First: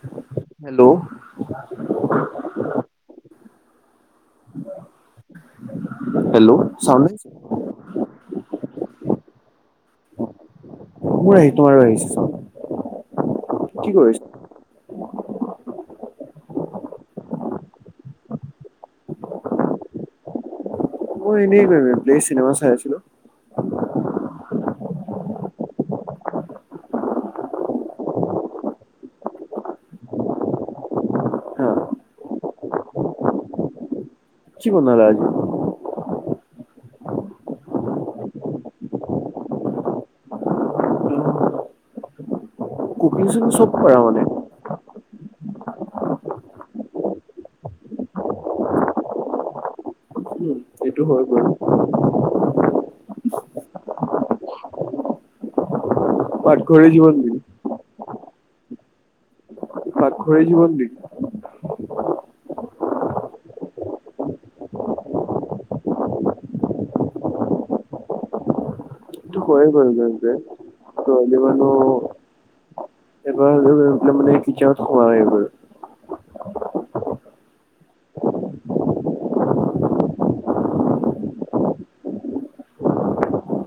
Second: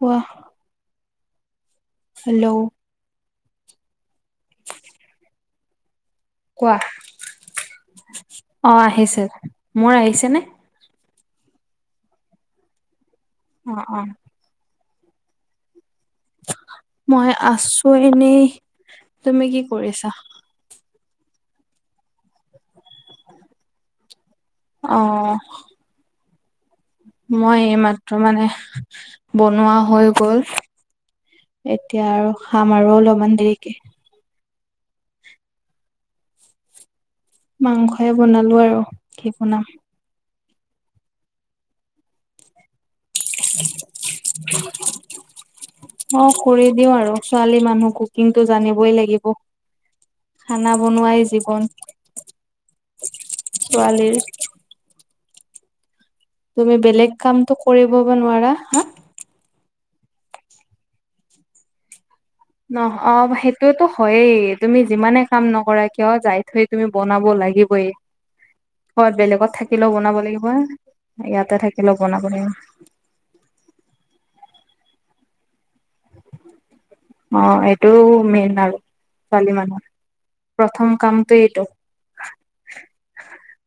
কোৱা। Hello hello hello চ অহ, আহিছে। মোৰ আহিছেনে? মোৰ আহি, তোমাৰো আহিছে চব। অহ', অহ'। মই আছোঁ এনেই। তুমি কি কৰিছা? মই এনেই বে-বে-বে চিনেমা চাই আছিলোঁ। অহ। মই এইমাত্ৰ মানে বনোৱা হৈ গ'ল। হা এতিয়া আৰু খাম আৰু অলপমান দেৰিকে। কি বনালা আজি? মাংসয়ে বনালো আৰু কি বনাম। তুমি চ-চব পাৰা মানে? [unintelligible] অহ, কৰি দিওঁ আৰু। ছোৱালী মানুহ কুকিংটো জানিবই লাগিব। উম খানা এইটো বনোৱাই হয় বাৰু। জীৱন ছোৱালীৰ। তুমি পাকঘৰে বেলেগ জীৱন নেকি? কামতটো কৰিব নোৱাৰা। হা! পাঘৰেই জীবন নেকি? নহ অহ, সেইটোয়তো হয়েই, তুমি যিমানে কাম নকৰা কিয় যায় থৈ তুমি বনাব লাগিবয়েই। ক'ৰবাত এইটো বেলেগত হয়ে বাৰু থাকিলেও বনাব তেন্তে। লাগিব, ইয়াতে থাকিলেও বনাব লাগিব। এইবাৰ হ'লেও এবাৰ মানে কিতচেনত সোমাবাই এবাৰ। অহ, এইটো মেইন আৰু ছোৱালী মানুহৰ। প্ৰথম কামটো এইটো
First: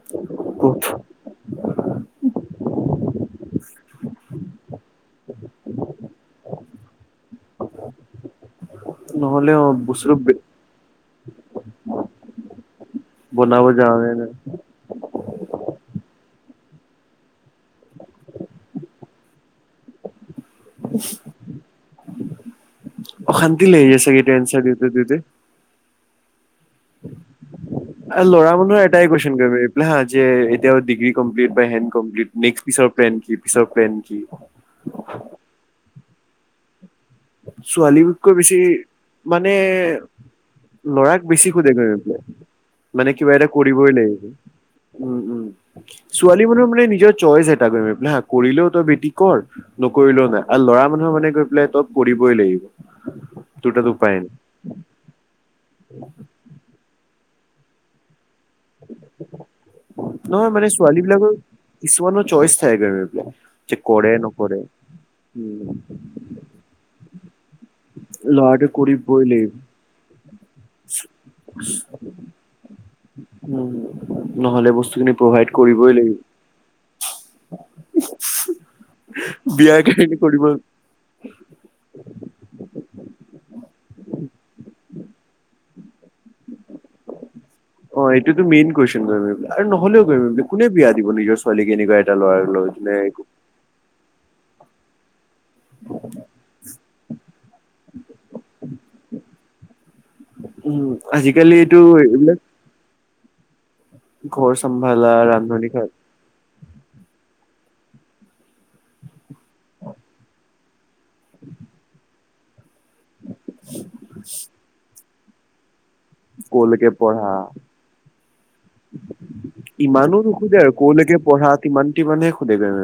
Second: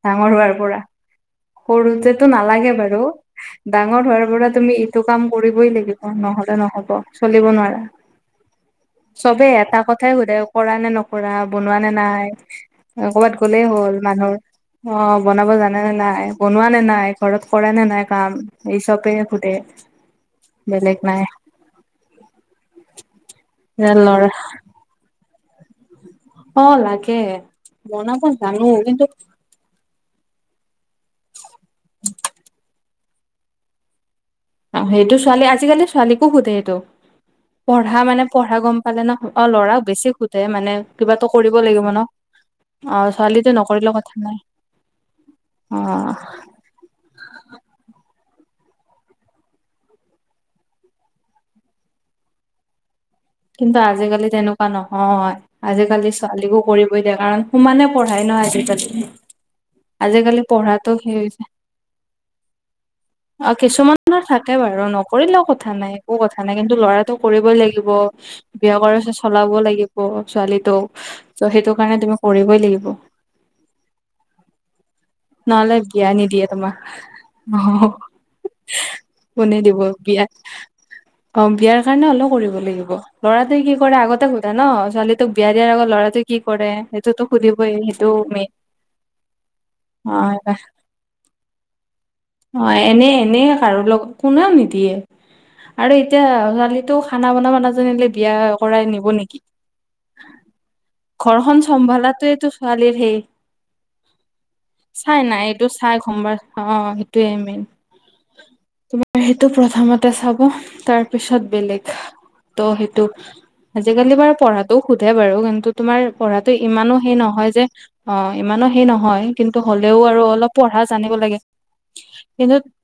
ডাঙৰ হোৱাৰ পৰা। সৰুতেটো নালাগে বাৰু। ডাঙৰ হোৱাৰ পৰা তুমি এইটো কাম কৰিবই লাগিব নহ'লে নহব, চলিব নোৱাৰা। চবে নহ'লে অ এটা কথাই বস্তুটো সোধে কৰানে নকৰা, বনোৱানে নাই। কৰ'বাত গ'লেই বনাব হ'ল যাওঁতে মানুহৰ অহ, বনাব জানেনে নাই। বনোৱানে নাই, ঘৰত কৰানে নাই কাম, এই চবে সুধে। বেলেগ নাই। অশান্তি লাগে চাগে ল'ৰা এনছাৰ দিওঁতে দিওঁতে। অহ, লাগে। বনাব আৰু ল'ৰা জানো মানুহৰ কিন্তু এটাই কুইশ্বন কৰিব দে হা! যে এতিয়াও ডিগ্ৰী কমপ্লিট বা হেনট কমপ্লিট নেস্ক পিছত প্লেন‌ কি, পিছত প্লেন‌ কি? সেইটো ছোৱালী, আজিকালিৰ ছোৱালীকো সোধে সেইটো। পঢ়া মানে, ছোৱালীবোৰতকৈ পঢ়া বেছি গম পালে ন'। অহ, মানে ল'ৰাক বেছি সোধে মানে ল'ৰাক কিবাতো বেছি কৰিব সোধে গৈ লাগিব ন'। পেলাই অহ, মানে কিবা এটা ছোৱালীতো কৰিবই নকৰিলেও কথা লাগিব নাই। উম', উম'। অ ছোৱালী মানহ মানে নিজৰ চইচ এই কৰিলেও তই বেটি কৰ, নকৰিলেও নাই আৰু ল'ৰা মানুহৰ মানে গৈ পেলাই তই কৰিবই [unintelligible] কিন্তু উপায় আজিকালি নাই তেনেকুৱা নহয়। আজিকালি ছোৱালীকো কৰিবই দিয়ে কাৰণ সোমানে পঢ়াই ন' আজিকালি। আজিকালি নহয় মানে পঢ়াতটো ছোৱালী সেই বিলাকৰ হৈছে। কিছুমানৰ চইচ থাকে গৈ পেলাই অহ, যে কৰে কিছুমানৰ থাকে নকৰে বাৰু নকৰিলেও উম কথা নাই, একো কথা নাই, কিন্তু ল'ৰা ল'ৰাটো কৰিবই লাগিব। ল'ৰাটোৱে বিয়া কৰাৰ পিছত কৰিবই চলাব লাগিব ছোৱালীটোক ত' সেইটো কাৰণে তুমি কৰিবই লাগিব। উম, নহ'লে বস্তুখিনি প্ৰভাইড কৰিবই লাগিব। অহ, কোনে দিব বিয়াৰ কাৰণে বিয়াত কৰিব অহ, বিয়াৰ কাৰণে হ'লেও কৰিব লাগিব। ল'ৰাটোৱে কি কৰে আগতে সোধা ন'। ছোৱালী তোক বিয়া দিয়াৰ আগত ল'ৰাটোৱে কি কৰে। সেইটোতো সুধিবই অহ, সেইটো এইটোতো মেইন কুৱেশচন, [unintelligible] আৰু নহ'লেও [unintelligible] কোনে বিয়া দিব নিজৰ ছো অহ, এনে-এনেই কাৰো লগত কোনেও নিদিয়ে আৰু এতিয়া ছোৱালীটো খানা বনাব নাজা [unintelligible] বিয়া কৰাই নিব নেকি? উম, আজিকালি ঘৰখন এইটো এইবিলাক চম্ভালাতোয়টো ছোৱালীৰ সেই ঘৰ চম্ভালা, চাই নাই এইটো ৰান্ধনী কাম চাই সোমবাৰ। অ' সেইটোয়ে মেইন। তোমাৰ সেইটো প্ৰথমতে চাব তাৰ পিছত বেলেগ। তো সেইটো আজিকালি বাৰু পঢ়াতটোও সোধে বাৰু। কিন্তু, তোমাৰ পঢ়াতটো ক'লৈকে ইমানো সেই পঢ়া নহয় যে অ' ইমানো সেই নহয়, কিন্তু হ'লেও আৰু অলপ পঢ়া জানিব লাগে পঢ়াত ইমান টি মানে সুধে কিন্তু যেনে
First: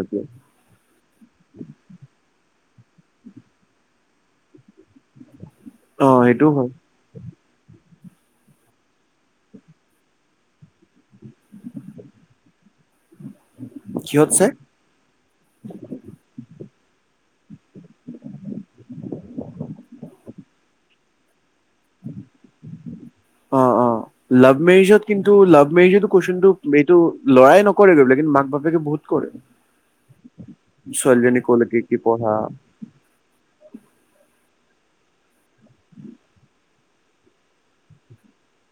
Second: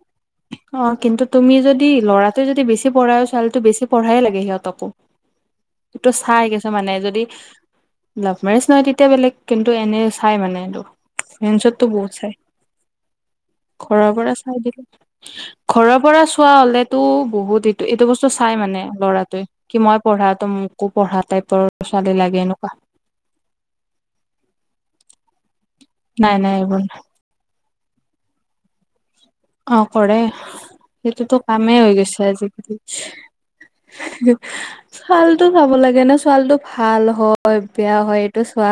অ' কিন্তু তুমি যদি ল'ৰাটোৱে যদি বেছি পঢ়াইও ছোৱালীতটো বেছি পঢ়ায়েই লাগে সিহঁতকো। সেইটো অ', ছাই হয়, কিছুমান মানে যদি। লাভ মেৰেজ নহয়, তেতিয়া বেলেগ কিন্তু, এনে চাই মানে এইটো। জেনতচ টো বহুত ছাই ঘৰৰ কিহত পৰা চাই ছাই দিয়ে। ঘৰৰ পৰা চোৱা হ'লেটো বহুত এইটো এইটো বস্তু চাই মানে ল'ৰাটোৱে। কি মই পঢ়া তো মোকো পঢ়া টাইপৰ ছোৱালী লাগে এনেকুৱা। অ' অ' লাভ মেৰিজত কিন্তু লাভ মেৰিজো নাই নাই কোৱেশ্যনটো এইবোৰ এইটো। ল'ৰাই নকৰে গৈ। কিন্ত, মাক বাপেকে বহুত কৰে। অ' কৰে ছোৱালীজনী সেইটোতো ক'লৈকে কামেই হৈ কি গৈছে পঢ়া আজিকালি। হে ছালতটো চাব লাগে নে ছালটো ভাল হয়, বেয়া হয়, এইটো চোৱা।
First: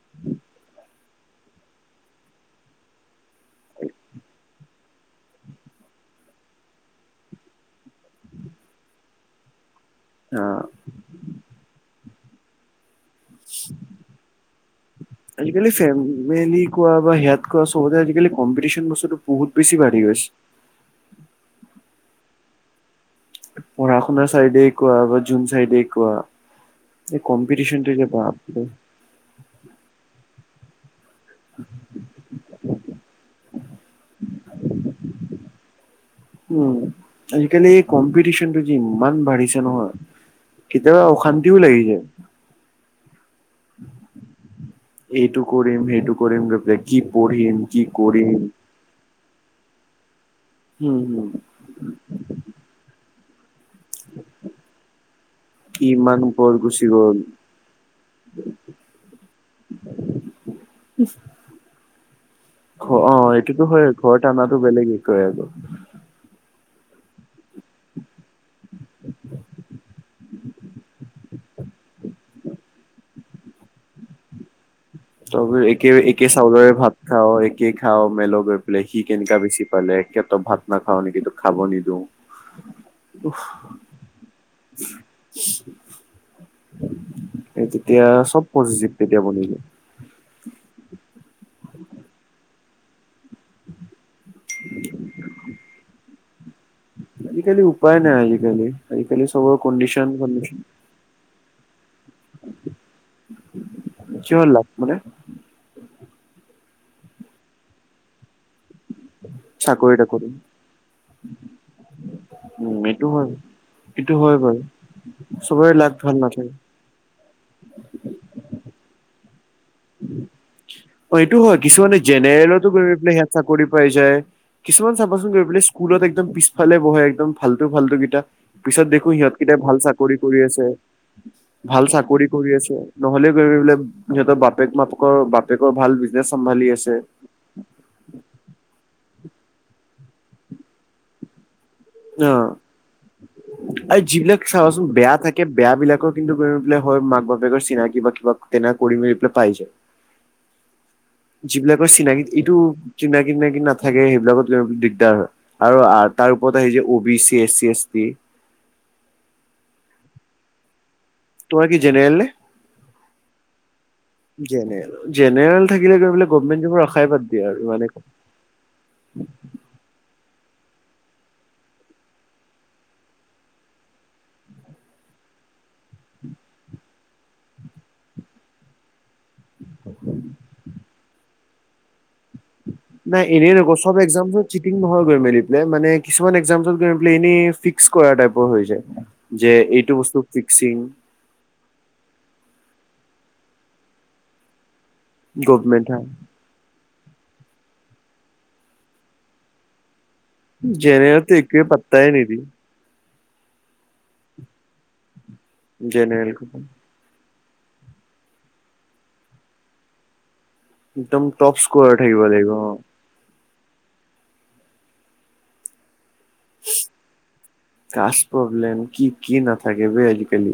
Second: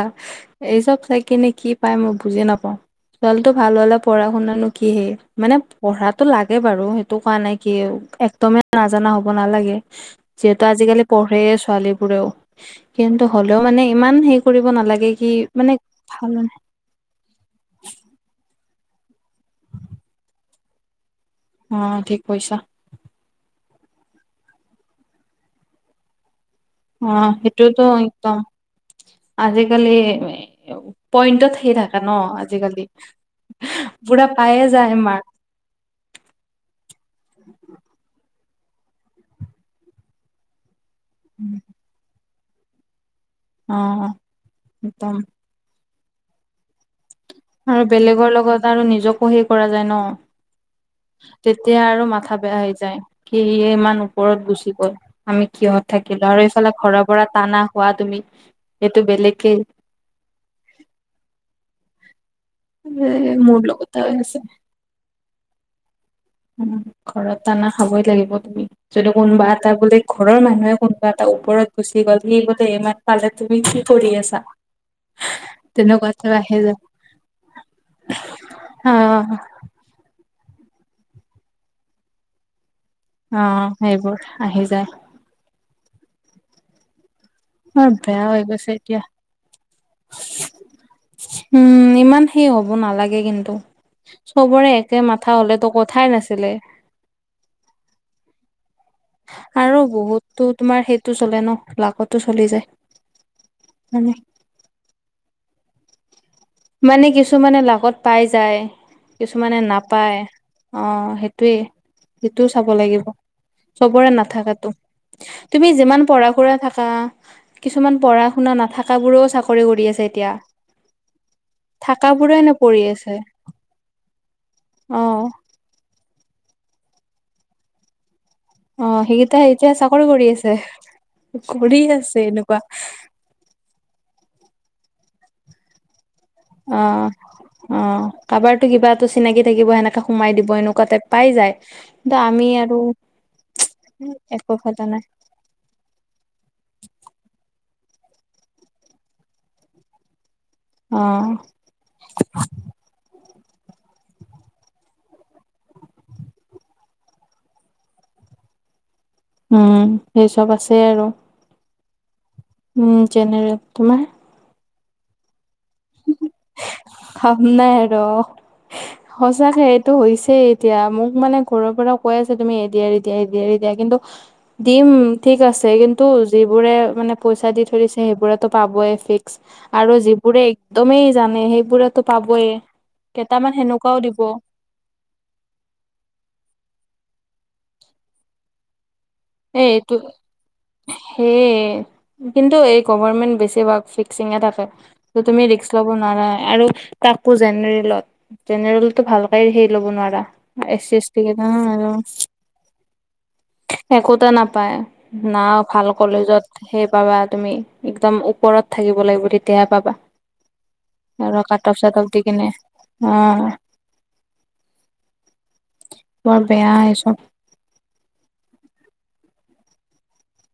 এই চ'ব চাই কিনে কি পাই মই বুজি নাপাওঁ। ছোৱালীটো ভাল হ'লে পঢ়া শুনানো কি সেই। মানে পঢ়াতো লাগে বাৰু, সেইটো কোৱা নাই কি একদমেই নাজানা হ'ব নালাগে। আ যিহেতু আজিকালি পঢ়ে ছোৱালীবোৰেও। কিন্তু, হ'লেও মানে ইমান হেৰি কৰিব নালাগে কি আজিকালি মানে ভাল। ফেমিলি কোৱা বা সেয়াত কোৱা চবতে আজিকালি কম্পিটিছন বস্তুটো বহুত বেছি বাঢ়ি গৈছে। অ' ঠিক কৈইছা। পঢ়া শুনা চাইডে কোৱা বা যোন চাইডে কোৱা। অ এই কম্পিটিচন সেইটোতো টো একদম বাপৰে। আজিকালি, পইন্টত সেই থাকে ন আজিকালি। [unintelligible] পায়ে যায় মাক। উম, আজিকালি এই কম্পিটিচন টো যে ইমান বাঢ়িছে নহয়, কেতিয়াবা অ' অশান্তিও লাগি যায়। অ'কোৱা। এইটো কৰিম সেইটো কৰিম [unintelligible] কি পৰী আৰু বেলেগৰ লগত আৰু নিজকো হেই কৰা যায় ন। উম। তেতিয়া আৰু মাথা বেয়া হৈ যায় কি ইমান। ওপৰত গুচি গ'ল, আমি কি কিহত ইমান থাকিলোঁ আৰু ওপৰত এইফালে গুচি ঘৰ গ'ল। পৰা টানা। কোৱা তুমি এইটো বেলেকে। ঘ- অ নাই মোৰ এইটোতো হয় লগতে ঘৰত আছে, আনাটো বেলেগ বিষয় আকৌ। উম। ঘৰত টানা খাবই লাগিব তুমি, যদি কোনোবা এটা বোলে ঘৰৰ মানুহে কোনোবা। তাৰ ওপৰত গুচি গ'ল সি বোলে এইমান পালে তুমি কি কৰি আছা। তয়ো একে তেনেকুৱাতো একে আহি চাউলেৰে যায় ভাত খাওঁ, একে খাওঁ মেল গৈ পেলাই অ সি কেনেকা বেছি পালে একে ত ভাত নাখাওঁ নেকি? খাব নিদিওঁ? অ' সেইবোৰ আহি যায়। [unintelligible] এই উম, তেতিয়া বেয়া হৈ চব গৈছে পজিটিভ এতিয়া। তেতিয়া বনি যায় উম, ইমান সেই হ'ব নালাগে। কিন্তু, চবৰে একে মাথা হলেতো কথাই নাছিলে। আজিকালি উপায় নাই আজিকালি আজিকালি চবৰে কণ্ডিচন কণ্ডিছন টো চলে ন, লাকতো চলি যায়, মানে কিমান লাখ মানে? মানে কিছুমানে লাগত পাই যায় কিছুমানে চাকৰি নাপায় তাকৰি অ', সেইটোয়ে সেইটো চাব উম লাগিব, এইটো হয় চবৰে এইটো হয় বাৰু নাথাকেতো তুমি চবৰে লাক যিমান ভাল পঢ়া নাথাকে শুৰা থাক থকা কিছুমান পঢ়া শুনা নাথাকা বোৰেও চাকৰি কৰি আছে এতিয়া অ', এইটো হয় কিছুমানে থাকা বোৰে জেনেৰেলতো নপঢ়ি গৈ আছে। পেলাই সিহঁত চাকৰি পাই যায়, কিছুমান অ', চাবাচোন গৈ পেলাই কুলত একদম পিছফালে বহে একদম ফাল্টু ফাল্টু গিটা পিছত দেখো সিহঁত কেতিয়া ভাল চাকৰি কৰি আছে, কৰি ভাল আছে চাকৰি কৰি এনেকুৱা আছে নহলে [unintelligible] সিহঁতৰ বাপেক মাপেকৰ বাপেকৰ ভাল বিজনে চম্ভালি আছে অ'। অ', কাৰোবাৰটো কিবাটো থাকিব সেনেকে সোমাই দিব এনেকুৱাতে পাই যায়। অ আমি আৰু একো কথা নাই কে বেয়া বিলাকৰ কিন্তু কৰি পেলাই হয় মাক বাপেকৰ চিনাকি বা কিবা তেনেকা কৰি মেলি পেলাই পাই যায়। অ যিবিলাকৰ চিনাকি এইটো চিনাকি তিনাকি নাথাকে সেইবিলাকত দিগদাৰ হয়। আৰু তাৰ ওপৰত আহিছে অ বি চি, এ চি এছটি। উম, সেই চব আছে আৰু। তোমাৰ কি জেনেৰেল নে? উম, যেনেৰেল তোমাৰ? জেনেৰেল - জেনেৰেল থাকিলে [unintelligible] গভৰ্ণমেণ্ট জবৰ আশা খাম নাই আৰু সচাকে টো হৈছেই এতিয়া মোক মানে ঘৰৰ পৰা কৈ আছে তুমি এ দি আৰি দিয়া, এদি আৰি দিয়া কিন্তু দিম ঠিক আছে কিন্তু যিবোৰে মানে পইচা দি থৰিছে সেইবোৰেতো পাবই ফিক্স। আৰু যিবোৰে একদমেই জানে সেইবোৰেতো পাবই। নাই এনেই নকই চব এক্সাম চিটিং নহয় গৈ মেলি পেলাই মানে কিছুমান এক্সামছত [unintelligible] এনেই ফিক্স কৰা টাইপৰ হৈ যায়। যে এইটো বস্তু ফিক্সিং সেই কিন্তু এই গভাৰমেণ্ট বেছিভাগ ফিক্সিঙে থাকে ত' তুমি ৰিক্সক গভমেন্ট লব হা নোৱাৰা আৰু তাকো জেনেৰেলত জেনেৰেলতটো ভালকে সেই ল'ব নোৱাৰা। এছ চি, এছ টি জেনেৰেলটো কেইটা একোৱে আৰু পাত্তাই নিদিয়ে একোতে নাপায় না ভাল জেনেৰেল কলেজত একদম সেই পাবা তুমি একদম ওপৰত থাকিব লাগিব তেতিয়াহে পাবা। আৰু টপ কাটপ স্ক'ৰাৰ চাটপ থাকিব দি কিনে লাগিব অ', বৰ বেয়া এইছব। কাচ প্ৰব্লেম কি কি নাথাকে বে আজিকালি।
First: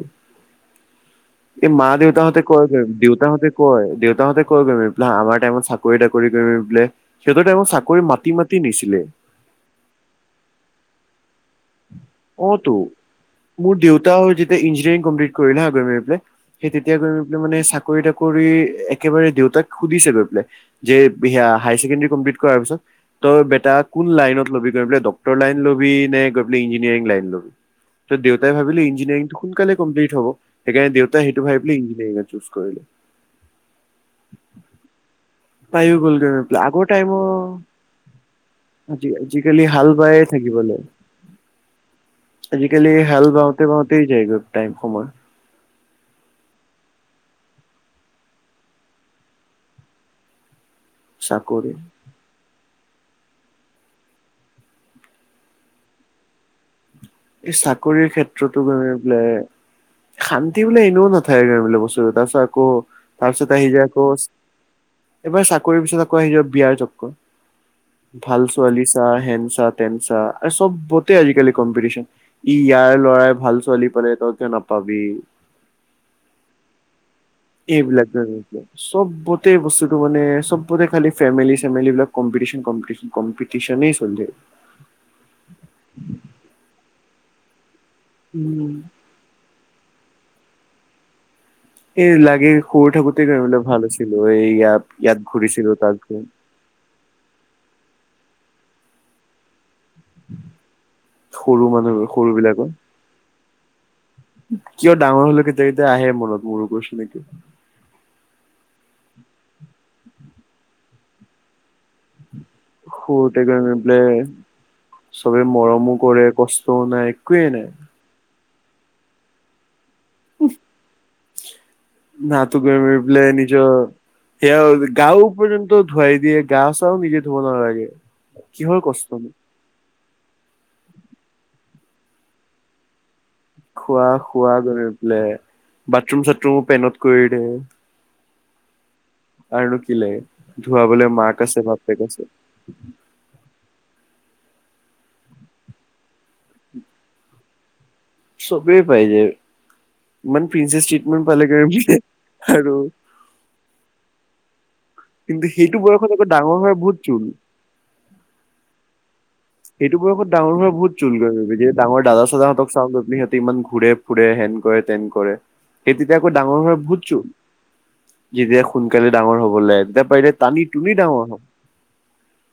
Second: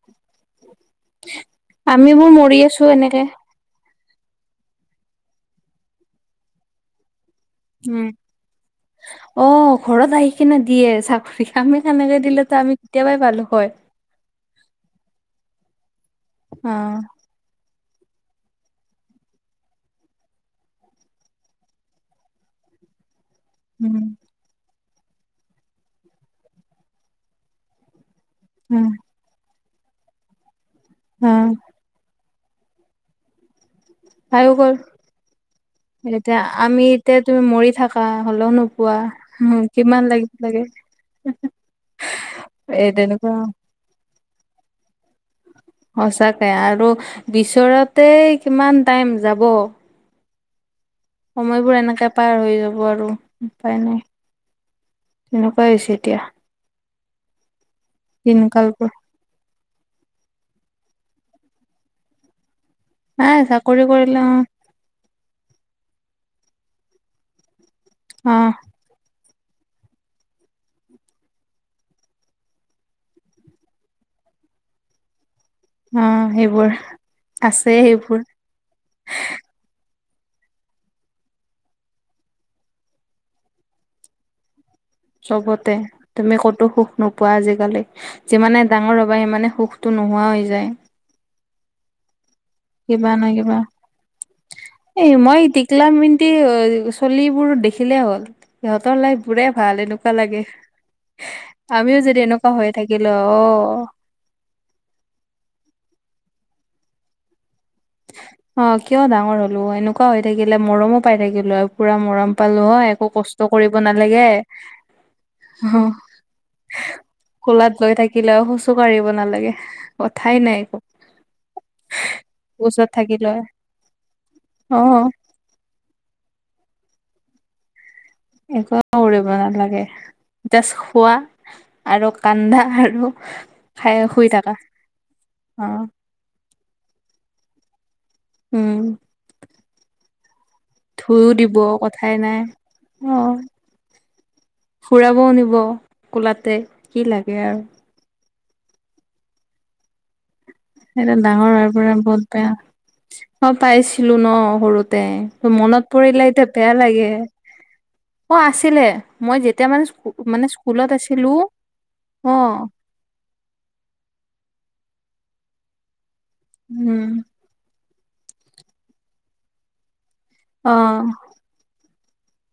এই মা দেউতা আমিবোৰ হঁতে মৰি কৰক আছো আৰু এনেকে দেউতা হঁতে কয় দেউতাহঁতে কৈ কৰিমি পোলে আমাৰ টাইমত চাকৰি তাকৰি কৰি মেলি পেলাই হেঁতৰ টাইমত চাকৰি উম। মাটি মাটি নিছিলে অ', ঘৰত আহি কিনে দিয়ে চাকৰি আমি সেনেকে দিলেতো আমি অ'টো কেতিয়াবাই পালো হয়। মোৰ দেউতাউ যেতিয়া ইঞ্জিনিয়াৰিং কমপ্লিট কৰিল হাঁ [unintelligible] পেলাই সেই তেতিয়া অ' গৈ পেলাই মানে চাকৰি তাকৰি একেবাৰে দেউতাক সুধিছে গৈ পেলাই যে হেয়া হাই ছেকেণ্ডাৰী কমপ্লিট কৰাৰ পিছত তই এটা উম, কোন লাইনত ল'বি গৈ পেলাই ডক্তৰ লাইন ল'বি নে গৈ পেলাই ইঞ্জিনিয়াৰিং লাইন ল'বি? তে দেউতাই ভাবিলে উম। ইঞ্জিনিয়িংটো শোনকালে কমপ্লিট হব, সেইকাৰণ দেউতাই হা সেইটো ভাবিলে ইঞ্জিনাৰিং এ চুজ কৰিলে। পাইউ গ'ল। পায়ো গ'লগৈ এতিয়া গৈ পেলাই। আগৰ আমি, এতিয়া টাইমৰ তুমি মৰি থাকা হলেও নোপোৱা আজি আজিকালি হাল কিমান বায়ে লাগিব থাকিব লাগে [inaudible] এ আজিকালি হাল তেনেকুৱা বাওঁতে বাওঁতেই যায়গৈ টাইম সময়। সচাকে আৰু বিচৰাতে কিমান টাইম যাব চাকৰি সময়বোৰ এনেকে পাৰ হৈ যাব আৰু উপায় নাই তেনেকুৱাই হৈছে এতিয়া এই চাকৰিৰ ক্ষেত্ৰতো গৈ দিনকালবোৰ পেলাই শান্তি বোলে এনেও নাথাকে গৈ বুলো বস্তু, তাৰপিছত আকৌ নাই তাৰপিছত আহি চাকৰি যায় আকৌ কৰিলে অ এইবাৰ চাকৰিৰ পিছত আকৌ আহি বিয়াৰ চক্ক, অ ভাল ছোৱালী চা, হেন চা টেন চা, চববতে আজিকালি কম্পিটিশন। ই ইয়াৰ ল'ৰাই ভাল ছোৱালী পাল তই কিয় নাপাবি। অ' হেইবোৰ। এইবিলাক, চবতে বস্তু মানে চবতে খালি ফেমিলী চেমিলীবিলাক কম্পিটিচন, কম্পিটিচন, কম্পিটিচনেই চলি থাকে। চবতে, তুমি ক'তো সুখ নোপোৱা আজিকালি, যিমানে উম ডাঙৰ হ'বা ইমানে সুখটো নোহোৱা হৈ যায়। এই লাগে সৰু কিবা থাকোঁতে নহয় গৈ কিবা বুলে ভাল আছিলোঁ, এই ইয়াত ইয়াত ঘূৰিছিলো, তাত ঘ [unintelligible] ছোৱালীবোৰ দেখিলে হ'ল, সিহঁতৰ লাইফবোৰে ভাল, এনে লাগে, সৰু মানুহ আমিও যদি সৰু এনেকুৱা বিলাকৰ হৈ থাকিলোঁ অ' কিয় ডাঙৰ হ'লেও কেতিয়া কেতিয়া আহে মূৰত মোৰো কৈছো নেকি। অ' কিয় ডাঙৰ হ'লো, এনেকুৱা হৈ থাকিলে মৰমো পাই থাকিলোঁ আ পুৰা মৰম পালোঁ হয়, একো কষ্ট কৰিব নালাগে চবেই অ মৰমো কৰে, কষ্টও নাই, একোৱেই নাই। এখিলাও খোজোঁ কাঢ়িব নালাগে, কথাই নাই একো। নাতো ওচৰত গৈতো থাকিলে পেলাই নিজৰ সেয়াও অ' গাঁও পৰ্যন্ত ধুৱাই দিয়ে, গা চাও নিজে ধুব নালাগে। কিহৰ একো কৰিব কষ্টনো নালাগে, জাষ্ট খোৱা আৰু কান্দা আৰু খাই খোৱা শুই থাকা খোৱা গৈ পেলে, অ' বাথৰুম চাথৰুমো পেনত কৰি দে। উম। আৰুনো কি লাগে, ধুৱাবলে ধুইও মাক দিব আছে, বাপেক কথাই আছে। নাই অ' ফুৰাবও নিব কোলাতে কি লাগে আৰু। চবেই পাই যায়, ইমান প্ৰিন্সেছ সেইটো ট্ৰিটমেণ্ট ডাঙৰ হোৱাৰ পৰা পালে বহুত বেয়া আৰু অ' পাইছিলোঁ ন' সৰুতে, কিন্তু সেইটো মনত বয়সত আকৌ পৰিলে এতিয়া ডাঙৰ বেয়া হয় বহুত লাগে। জোল অ' আছিলে। মই যেতিয়া মানে এইটো বয়সত মানে ডাঙৰ হোৱা স্কুলত বহুত জল্দি আছিলো হয়, ডাঙৰ দাদ অ চাদাহতক চাওঁক গৈ পেলাই সিহঁত ইমান ঘুৰে ফুৰে, হেন কৰে তেন কৰে, সেই তেতিয়া আকৌ ডাঙৰ হৈ উম বুজছোঁ যেতিয়া সোনকালে ডাঙৰ হ'বলে, তেতিয়া পাৰিলে টানি টোনি অ ডাঙৰ হ'ব।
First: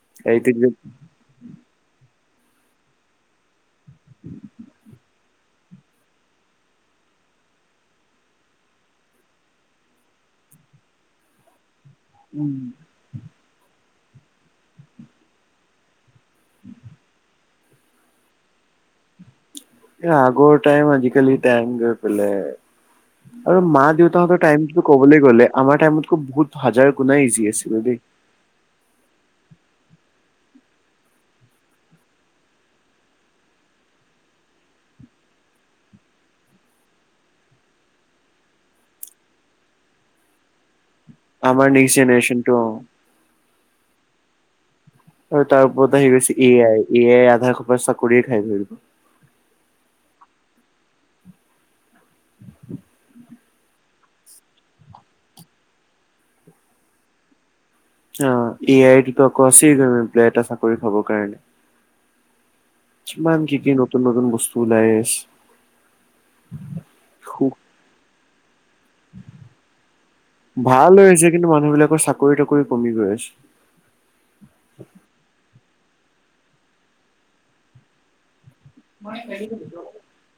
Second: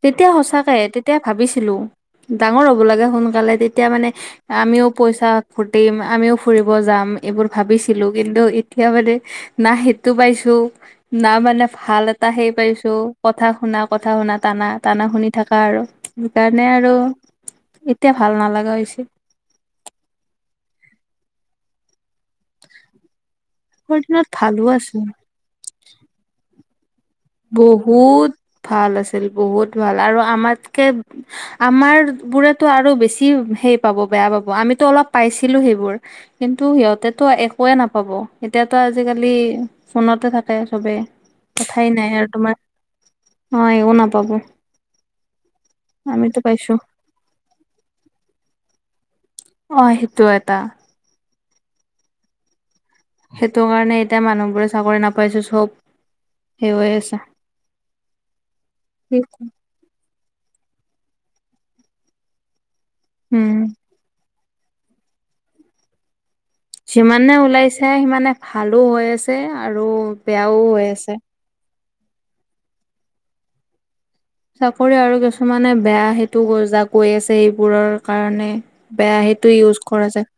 তেতিয়া সঁচাকে, তেতিয়া ভাবিছিলোঁ। ডাঙৰ হ'ব লাগে সোনকালে তেতিয়া মানে আমিও পইচা ফুটিম, আমিও ফুৰিব যাম এইবোৰ ভাবিছিলোঁ কিন্তু এতিয়া মানে না সেইটো পাইছোঁ না মানে ভাল তা সেই পাইছোঁ কথা শুনা, কথা শুনা টানা, টানা শুনি থাকা আৰু। সেইকাৰণে আৰু এতিয়া ভাল নালাগা হৈছে। আগৰ টাইম, আজিকালি টাইম গৈ পেলাই আৰু মা আগৰ দিনত দেউতাহঁতৰ ভালো টাইমতো আছিল ক'বলৈ গ'লে আমাৰ টাইমতকৈ বহুত হাজাৰ গুণা ইজি আছিলে দেই বহুত ভাল, আছিল বহুত ভাল আৰু আমাতকে আমাৰবোৰেতো আৰু বেছি হেই পাব বেয়া পাব, আমিতো অলপ পাইছিলোঁ সেইবোৰ। কিন্তু সিহঁতেতো একোৱে নাপাব, এতিয়াতো আজিকালি ফোনতে থাকে চবেই। আমাৰ নিচ নাই আৰু তোমাৰ অ' একো নাপাব। আৰু তাৰ ওপৰত আহি গৈছে আমিতো এ পাইছো আই, এ আই আধা সোপা চাকৰিয়ে খাই ধৰিব। অ' সেইটো এটা। সেইটো কাৰণে এতিয়া মানুহবোৰে চাকৰি নাপাইছে, চব সেই হৈ আছে। অ এ আই ভিতৰ [inaudible] এটা চাকৰি পাব কাৰণে। কিমান উম কি কি নতুন নতুন বস্তু ওলাই। যিমানে ওলাইছে সিমানে ভালো হৈ আছে আৰু বেয়াও হৈ আছে। কিন্তু মানুহ বিলাকৰ চাকৰি তাকৰি কমি গৈ আছে। চাকৰি আৰু কিছুমানে বেয়া সেইটো যা গৈ আছে এইবোৰৰ কাৰণে। বেয়া সেইটো ইউজ কৰা জাই।